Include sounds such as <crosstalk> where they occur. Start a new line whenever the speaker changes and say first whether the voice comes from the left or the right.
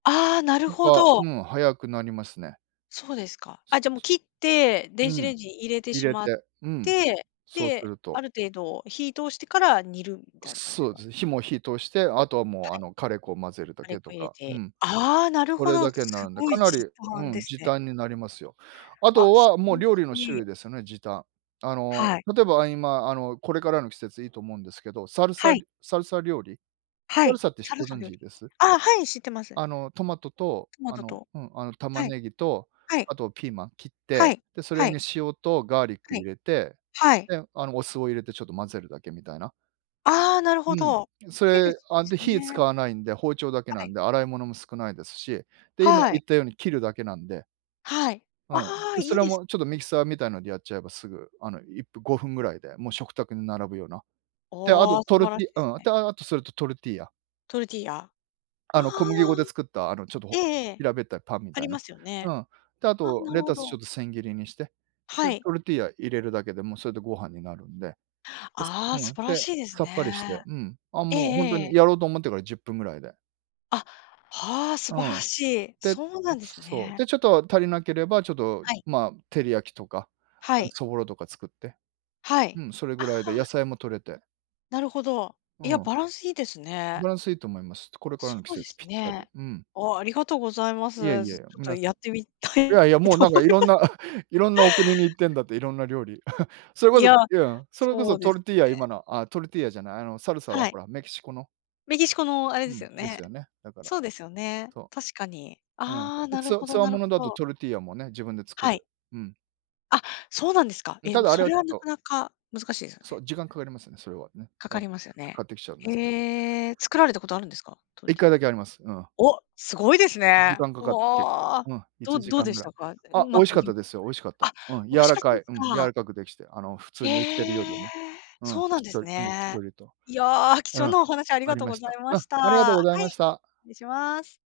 left: ああ、なる
right: と
left: ほ
right: か、
left: ど。
right: うん、早くなりますね。
left: そうですか、あ、じゃもう切って、
right: う
left: 電子
right: ん、
left: レンジに入れて
right: 入
left: し
right: れ
left: まっ
right: て、うん、
left: て、
right: すそうす
left: で、
right: る
left: あ
right: と。
left: る程度火通してから煮るみたいな感じす
right: そうで
left: か？
right: すね、火も火通して、あとはもう、
left: は
right: あ
left: い。
right: の、カレー粉を混ぜるだ
left: カレ
right: け
left: ー
right: と
left: 粉入れ
right: か、う
left: て。
right: ん。
left: ああ、なる
right: こ
left: ほ
right: れ
left: ど、
right: だけ
left: す
right: なんで、
left: ご
right: か
left: い
right: な
left: 時
right: り、う
left: 短で
right: ん、
left: す
right: 時
left: ね。
right: 短になりますよ。あ
left: あ、
right: と
left: <unintelligible>
right: はもう、料
left: し
right: 理の種類
left: て
right: ですよね、時短。あの、
left: はい。
right: 例えば今、あの、これからの季節いいと思うんですけど、サルサ
left: はい。
right: りサルサ料理？
left: は
right: サル
left: い、
right: サってし
left: サル
right: ご
left: サ
right: 存
left: の料
right: 知
left: 理、
right: です？
left: あ、はい、知ってます。
right: あの、トマトと、
left: トマ
right: あ
left: ト
right: の
left: と。
right: うん、あの、玉
left: はい。
right: ねぎと、
left: はい。
right: あとピーマン切っ
left: は
right: て、
left: い、
right: で、それ
left: はい。
right: に塩とガーリック
left: は
right: 入
left: い。
right: れて、
left: はい。
right: で、あの、お酢を入れてちょっと混ぜるだけみたいな。
left: ああ、なる
right: う
left: ほ
right: ん。
left: ど。
right: ん、そ
left: ヘル
right: れ、
left: シー
right: あ、
left: す
right: で、火使
left: ね。
right: わないんで、包丁だけな
left: は
right: ん
left: い。
right: で、洗い物も少ないですし、で、今
left: は
right: 言
left: い。
right: ったように切るだけなんで
left: はい。
right: うん。
left: ああ、
right: で、そ
left: いい
right: れ
left: です
right: もち
left: ね。
right: ょっとミキサーみたいなでやっちゃえば、すぐ、あの、いっぷ5分ぐらいでもう食卓に並ぶような。で、あ
left: おお
right: と
left: あ、素
right: トル
left: 晴ら
right: テ
left: し
right: ィ
left: いです
right: うん、
left: ね。
right: で、ああ、あとそれとトルティーヤ。
left: トルティーヤ。あ
right: あ
left: あ。
right: の、小麦粉で作った、あの、ちょっと
left: ええ
right: ほ
left: ええ、
right: 平べったいパンみ
left: あ
right: た
left: り
right: い
left: ま
right: な、
left: すよ
right: う
left: ね。
right: ん。で、あ
left: あ、
right: と
left: なる
right: レ
left: ほ
right: タスちょ
left: ど。
right: っと千切りにして、で、
left: はい。
right: トルティーヤ入れるだけでもうそれでご飯になるんで。です
left: ああ、
right: う
left: 素
right: ん。
left: 晴ら
right: で、
left: しいです
right: さっぱりし
left: ね。
right: て、うん、あ、
left: ええ
right: もうほんと
left: え
right: に、
left: え。
right: やろうと思ってから10分ぐらいで
left: あ、はあ、素
right: う
left: 晴ら
right: ん。
left: しい、
right: で、
left: そうなんです
right: そう、で、
left: ね。
right: ちょっと足りなければ、ちょっと、
left: はい。
right: ま、照り焼きとか、
left: は
right: あの、
left: い。
right: そぼろとか作って。
left: は
right: う
left: い。
right: ん、それ
left: あ
right: ぐらいで、
left: あ。
right: 野菜も取れて
left: なるほど、
right: う
left: いや、
right: ん。
left: バランスいいですね。
right: バランスいいと思います。つこれから
left: そ
right: の季
left: うで
right: 節
left: す
right: ぴったり。
left: ね。
right: うん。
left: お、ありがとうございま
right: いえ
left: す。
right: い
left: ずち
right: え、
left: ょっと
right: 皆さ
left: やってみた
right: んいや
left: い
right: いや、もう
left: と
right: なん
left: 思
right: か
left: い
right: 色ん
left: ま
right: な <chuckles> 色んな、お国に行ってんだって、色んな料理。<chuckles> それこ
left: い
right: そ
left: や、
right: いうん、それこ
left: そ
right: そ
left: うで
right: ト
left: す
right: ルティーヤ、
left: ね。
right: 今のあ、トルティーヤじゃない、あの、サルサは
left: はい。
right: ほら、メキシコの
left: メキシコのあれ
right: う
left: です
right: ん、
left: よ
right: で
left: ね？
right: すよね、だから、
left: そうですよね？
right: そ
left: 確かに、
right: う。うん。
left: ああ、
right: で、
left: な
right: つ
left: る
right: わ
left: ほど
right: 強
left: なる
right: 者だと
left: ほど。
right: トルティーヤもね、自分で作
left: はい。
right: る。うん。
left: あ、そうなんですか？
right: うん、
left: ええ、
right: た
left: も、
right: だあ
left: そ
right: れは
left: れ
right: ちょ
left: は
right: っ
left: な
right: と
left: かなか難しですよ
right: そ
left: ね。
right: う、時間かかりますよね、それはね、
left: か
right: うん。
left: か
right: だか、
left: りますよ
right: 買
left: ね。
right: ってきちゃうんですけど。
left: へえ、作られたことあるんですか？ト
right: い
left: ル
right: っ
left: ティ
right: か
left: ー
right: い
left: ヤ。
right: だけあります、うん。
left: お！すごいです
right: 時
left: ね。
right: 間かかった、結構。
left: わ、
right: うん、いち
left: ど
right: じ
left: どう
right: かん
left: で
right: ぐ
left: し
right: らい。
left: たか？うう
right: あ、美
left: まく
right: 味しかっ
left: ゆ
right: たですよ、美味しかった。
left: あ、
right: うん、柔
left: 美味し
right: ら
left: かった
right: か
left: ん
right: い。うん、柔
left: す
right: ら
left: か。
right: かくできて、あの、普通に売ってるより
left: ええ。
right: も。うん、
left: そうなん
right: しっ
left: で
right: と
left: す
right: り。うん、しっ
left: ね。
right: とりと。
left: いや、貴
right: う
left: 重
right: ん、
left: なお話あり
right: あ
left: が
right: り
left: とう
right: ま
left: ご
right: し
left: ざ
right: た。
left: いま
right: うん、
left: した。
right: ありがとう
left: は
right: ござい
left: い、
right: ました。
left: 失礼します。